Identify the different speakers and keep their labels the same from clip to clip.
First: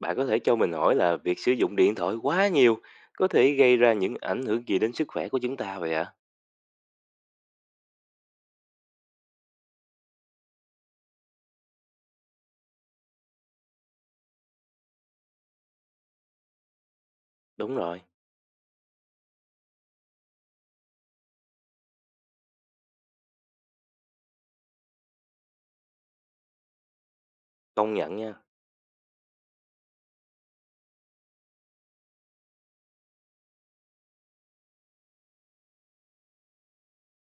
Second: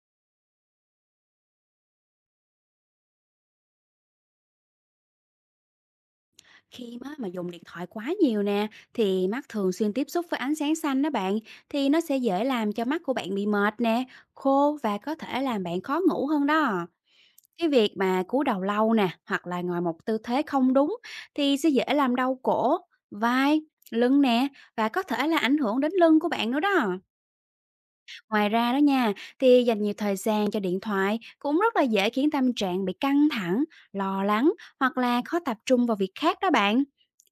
Speaker 1: Bạn có thể cho mình hỏi là việc sử dụng điện thoại quá nhiều có thể gây ra những ảnh hưởng gì đến sức khỏe của chúng ta vậy ạ?
Speaker 2: Khi mà dùng điện thoại quá nhiều nè, thì mắt thường xuyên tiếp xúc với ánh sáng xanh đó bạn, thì nó sẽ dễ làm cho mắt của bạn bị mệt nè, khô và có thể làm bạn khó ngủ hơn đó. Cái
Speaker 1: Đúng
Speaker 2: việc
Speaker 1: rồi,
Speaker 2: mà cúi đầu lâu nè hoặc là ngồi một tư thế không đúng thì sẽ dễ làm đau cổ, vai, lưng nè và có thể là ảnh hưởng đến lưng của bạn nữa đó.
Speaker 1: công nhận nha,
Speaker 2: Ngoài ra đó nha, thì dành nhiều thời gian cho điện thoại cũng rất là dễ khiến tâm trạng bị căng thẳng, lo lắng hoặc là khó tập trung vào việc khác đó bạn.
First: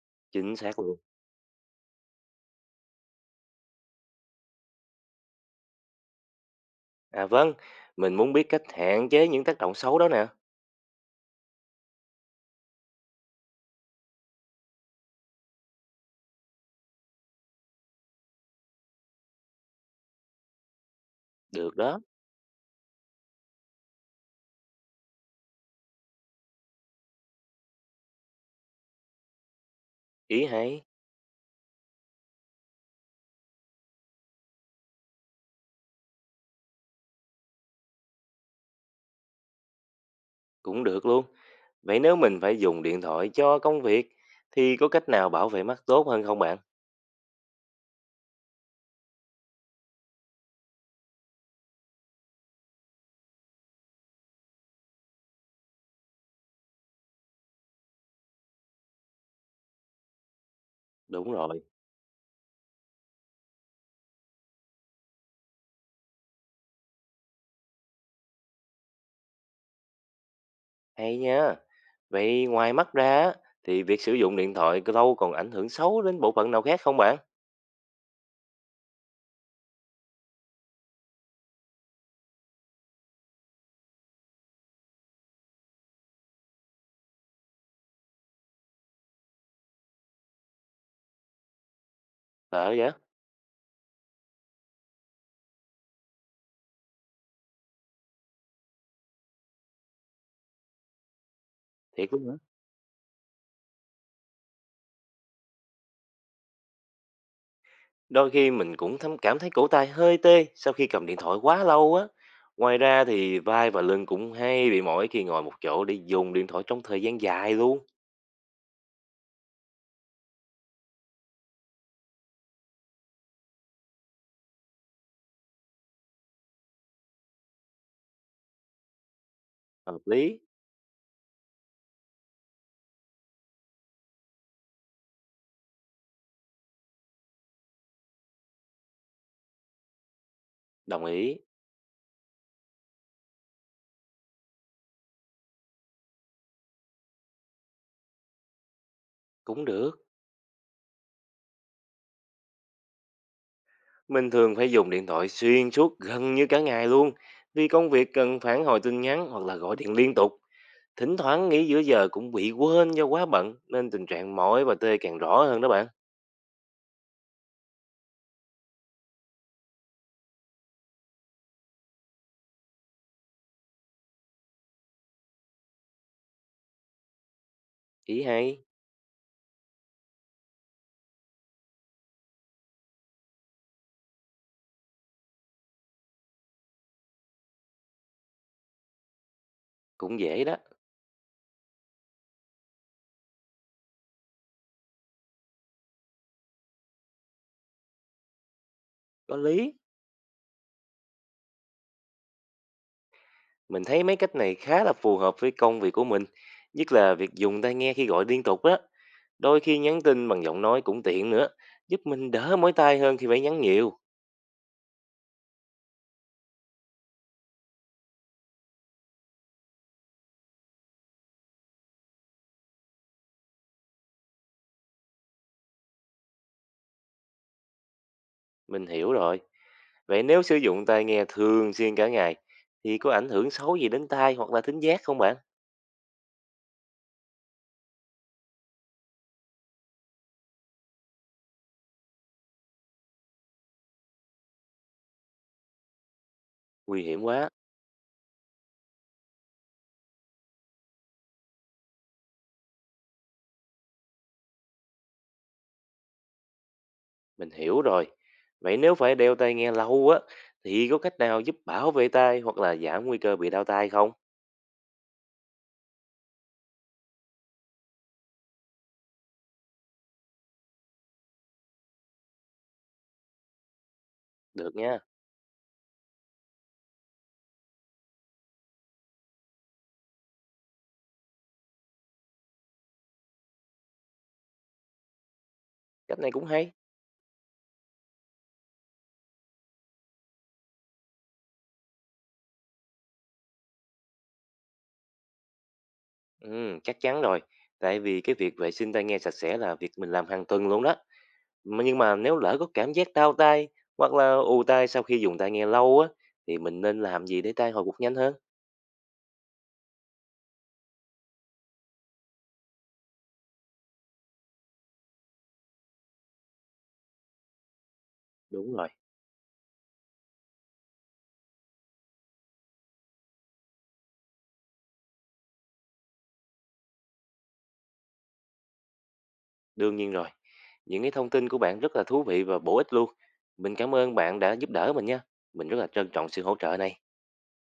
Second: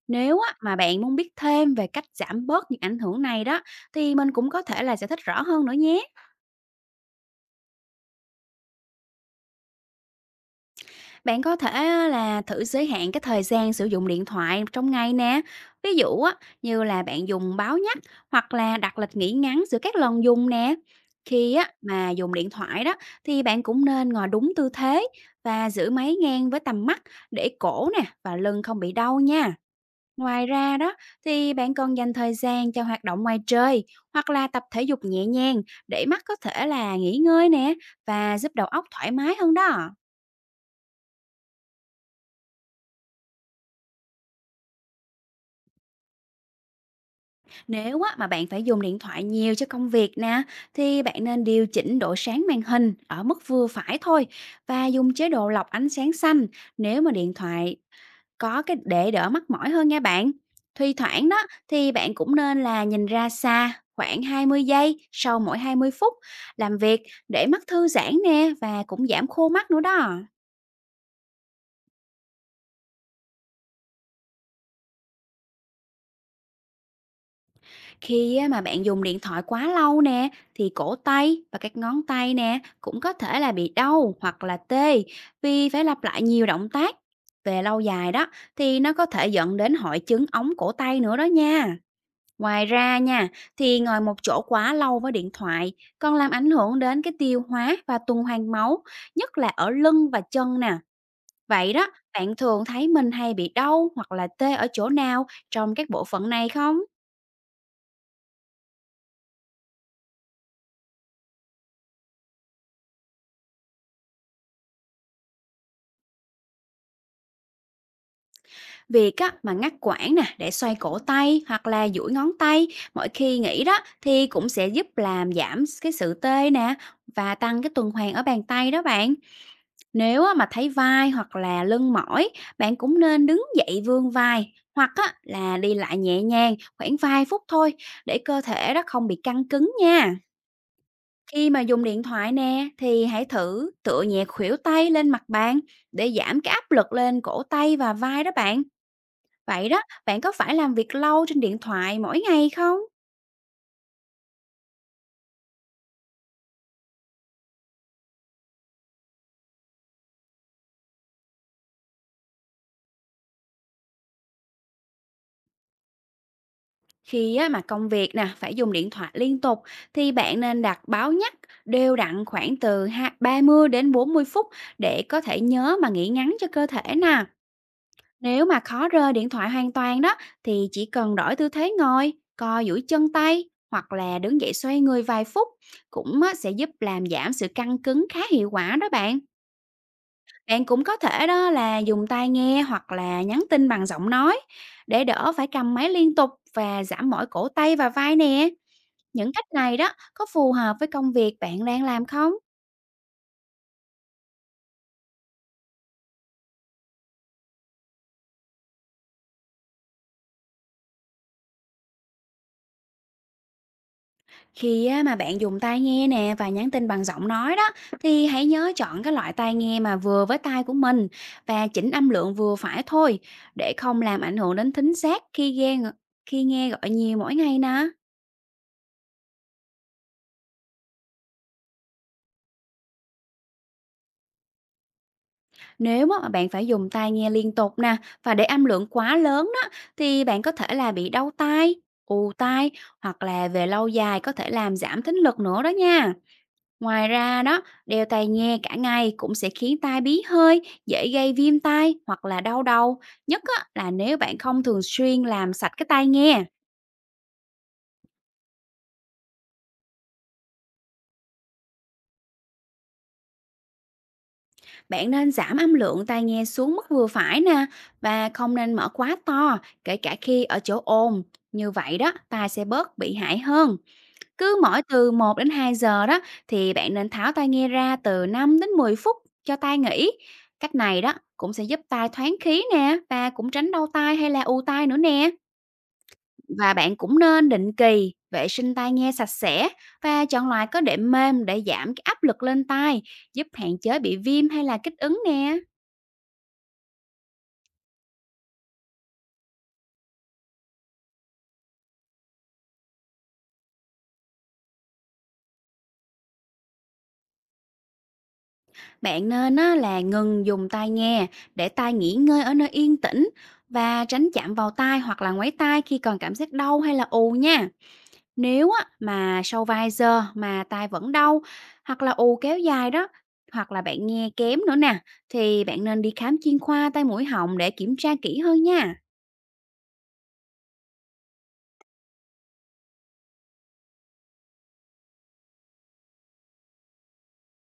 Speaker 2: Nếu á,
Speaker 1: chính
Speaker 2: mà
Speaker 1: xác luôn.
Speaker 2: bạn muốn biết thêm về cách giảm bớt những ảnh hưởng này đó, thì mình cũng có thể là giải thích rõ hơn nữa nhé.
Speaker 1: À vâng, mình muốn biết cách hạn chế những tác động xấu đó nè.
Speaker 2: Bạn có thể á, là thử giới hạn cái thời gian sử dụng điện thoại trong ngày nè. Ví dụ á, như là bạn dùng báo nhắc hoặc là đặt lịch nghỉ ngắn giữa các lần dùng nè. Khi á,
Speaker 1: Được đó,
Speaker 2: mà dùng điện thoại đó, thì bạn cũng nên ngồi đúng tư thế và giữ máy ngang với tầm mắt, để cổ nè và lưng không bị đau nha.
Speaker 1: ý
Speaker 2: Ngoài ra
Speaker 1: hay,
Speaker 2: đó, thì bạn còn dành thời gian cho hoạt động ngoài trời hoặc là tập thể dục nhẹ nhàng để mắt có thể là nghỉ ngơi nè và giúp đầu óc thoải mái hơn đó.
Speaker 1: cũng được luôn. Vậy nếu mình phải dùng điện thoại cho công việc thì có cách nào bảo vệ mắt tốt hơn không bạn?
Speaker 2: Nếu á, mà bạn phải dùng điện thoại nhiều cho công việc nè, thì bạn nên điều chỉnh độ sáng màn hình ở mức vừa phải thôi và dùng chế độ lọc ánh sáng xanh nếu mà điện thoại có cái, để đỡ mắc mỏi hơn nha bạn. Thi thoảng
Speaker 1: Đúng
Speaker 2: đó,
Speaker 1: rồi,
Speaker 2: thì bạn cũng nên là nhìn ra xa khoảng 20 giây sau mỗi 20 phút làm việc, để mắt thư giãn nè và cũng giảm khô mắt nữa đó.
Speaker 1: hay nha. Vậy ngoài mắt ra á, thì việc sử dụng điện thoại lâu còn ảnh hưởng xấu đến bộ phận nào khác không bạn?
Speaker 2: Khi á, mà bạn dùng điện thoại quá lâu nè, thì cổ tay và các ngón tay nè cũng có thể là bị đau hoặc là tê, vì phải lặp lại nhiều động tác. Về lâu dài đó, thì nó có thể dẫn đến hội chứng ống cổ tay nữa đó nha. Ngoài
Speaker 1: Sợ vậy?
Speaker 2: ra nha, thì ngồi một chỗ quá lâu với điện thoại còn làm ảnh hưởng đến cái tiêu hóa và tuần hoàn máu, nhất là ở lưng và chân nè. Vậy đó,
Speaker 1: Thiệt luôn hả?
Speaker 2: bạn thường thấy mình hay bị đau hoặc là tê ở chỗ nào trong các bộ phận này không?
Speaker 1: Đôi khi mình cũng thấm cảm thấy cổ tay hơi tê sau khi cầm điện thoại quá lâu á. Ngoài ra thì vai và lưng cũng hay bị mỏi khi ngồi một chỗ để dùng điện thoại trong thời gian dài luôn.
Speaker 2: Việc á, mà ngắt quãng nè để xoay cổ tay hoặc là duỗi ngón tay mỗi khi nghỉ đó, thì cũng sẽ giúp làm giảm cái sự tê nè và tăng cái tuần hoàn ở bàn tay đó bạn.
Speaker 1: Hợp
Speaker 2: Nếu á
Speaker 1: lý,
Speaker 2: mà thấy vai hoặc là lưng mỏi, bạn cũng nên đứng dậy vươn vai hoặc á là đi lại nhẹ nhàng khoảng vài phút thôi, để cơ thể đó không bị căng cứng nha.
Speaker 1: đồng ý,
Speaker 2: Khi mà dùng điện thoại nè, thì hãy thử tựa nhẹ khuỷu tay lên mặt bàn để giảm cái áp lực lên cổ tay và vai đó bạn.
Speaker 1: cũng
Speaker 2: Vậy đó,
Speaker 1: được.
Speaker 2: bạn có phải làm việc lâu trên điện thoại mỗi ngày không?
Speaker 1: Mình thường phải dùng điện thoại xuyên suốt gần như cả ngày luôn. Vì công việc cần phản hồi tin nhắn hoặc là gọi điện liên tục. Thỉnh thoảng nghỉ giữa giờ cũng bị quên do quá bận nên tình trạng mỏi và tê càng rõ hơn đó bạn.
Speaker 2: Khi á, mà công việc nè phải dùng điện thoại liên tục, thì bạn nên đặt báo nhắc đều đặn khoảng từ 30 đến 40 phút, để có thể nhớ mà nghỉ ngắn cho cơ thể nè.
Speaker 1: Ý
Speaker 2: Nếu
Speaker 1: hay,
Speaker 2: mà khó rơi điện thoại hoàn toàn đó, thì chỉ cần đổi tư thế ngồi, co duỗi chân tay hoặc là đứng dậy xoay người vài phút cũng á, sẽ giúp làm giảm sự căng cứng khá hiệu quả đó bạn.
Speaker 1: cũng dễ đó,
Speaker 2: Bạn cũng có thể đó là dùng tai nghe hoặc là nhắn tin bằng giọng nói, để đỡ phải cầm máy liên tục và giảm mỏi cổ tay và vai nè. Những
Speaker 1: có
Speaker 2: cách
Speaker 1: lý.
Speaker 2: này đó có phù hợp với công việc bạn đang làm không?
Speaker 1: Mình thấy mấy cách này khá là phù hợp với công việc của mình, nhất là việc dùng tai nghe khi gọi liên tục đó. Đôi khi nhắn tin bằng giọng nói cũng tiện nữa, giúp mình đỡ mỏi tai hơn khi phải nhắn nhiều.
Speaker 2: Khi á, mà bạn dùng tai nghe nè và nhắn tin bằng giọng nói đó, thì hãy nhớ chọn cái loại tai nghe mà vừa với tai của mình và chỉnh âm lượng vừa phải thôi, để không làm ảnh hưởng đến thính giác khi nghe gọi nhiều mỗi ngày nè.
Speaker 1: Mình hiểu rồi. Vậy nếu sử dụng tai nghe thường xuyên cả ngày thì có ảnh hưởng xấu gì đến tai hoặc là thính giác không bạn?
Speaker 2: Nếu mà bạn phải dùng tai nghe liên tục nè và để âm lượng quá lớn đó, thì bạn có thể là bị đau tai, ù tai, hoặc là về lâu dài có thể làm giảm thính lực nữa đó nha.
Speaker 1: Nguy
Speaker 2: Ngoài
Speaker 1: hiểm
Speaker 2: ra
Speaker 1: quá.
Speaker 2: đó, đeo tai nghe cả ngày cũng sẽ khiến tai bí hơi, dễ gây viêm tai hoặc là đau đầu. Nhất á, là nếu bạn không thường xuyên làm sạch cái tai nghe.
Speaker 1: Mình hiểu rồi. Vậy nếu phải đeo tai nghe lâu á thì có cách nào giúp bảo vệ tai hoặc là giảm nguy cơ bị đau tai không?
Speaker 2: Bạn nên giảm âm lượng tai nghe xuống mức vừa phải nè và không nên mở quá to, kể cả khi ở chỗ ồn. Như vậy đó, tai sẽ bớt bị hại hơn. Cứ
Speaker 1: Được
Speaker 2: mỗi
Speaker 1: nha.
Speaker 2: từ 1 đến 2 giờ đó, thì bạn nên tháo tai nghe ra từ 5 đến 10 phút cho tai nghỉ. Cách này đó cũng sẽ giúp tai thoáng khí nè và cũng tránh đau tai hay là ù tai nữa nè.
Speaker 1: Cách này cũng hay.
Speaker 2: Và bạn cũng nên định kỳ vệ sinh tai nghe sạch sẽ và chọn loại có đệm mềm, để giảm cái áp lực lên tai, giúp hạn chế bị viêm hay là kích ứng nè.
Speaker 1: Chắc chắn rồi. Tại vì cái việc vệ sinh tai nghe sạch sẽ là việc mình làm hàng tuần luôn đó. Nhưng mà nếu lỡ có cảm giác đau tai hoặc là ù tai sau khi dùng tai nghe lâu á thì mình nên làm gì để tai hồi phục nhanh hơn?
Speaker 2: Bạn nên á, là ngừng dùng tai nghe để tai nghỉ ngơi ở nơi yên tĩnh và tránh chạm vào tai hoặc là ngoáy tai khi còn cảm giác đau hay là ù nha. Nếu
Speaker 1: Đúng
Speaker 2: á
Speaker 1: rồi,
Speaker 2: mà sau vài giờ mà tai vẫn đau hoặc là ù kéo dài đó, hoặc là bạn nghe kém nữa nè, thì bạn nên đi khám chuyên khoa tai mũi họng để kiểm tra kỹ hơn nha.
Speaker 1: đương nhiên rồi. Những cái thông tin của bạn rất là thú vị và bổ ích luôn. Mình cảm ơn bạn đã giúp đỡ mình nha. Mình rất là trân trọng sự hỗ trợ này.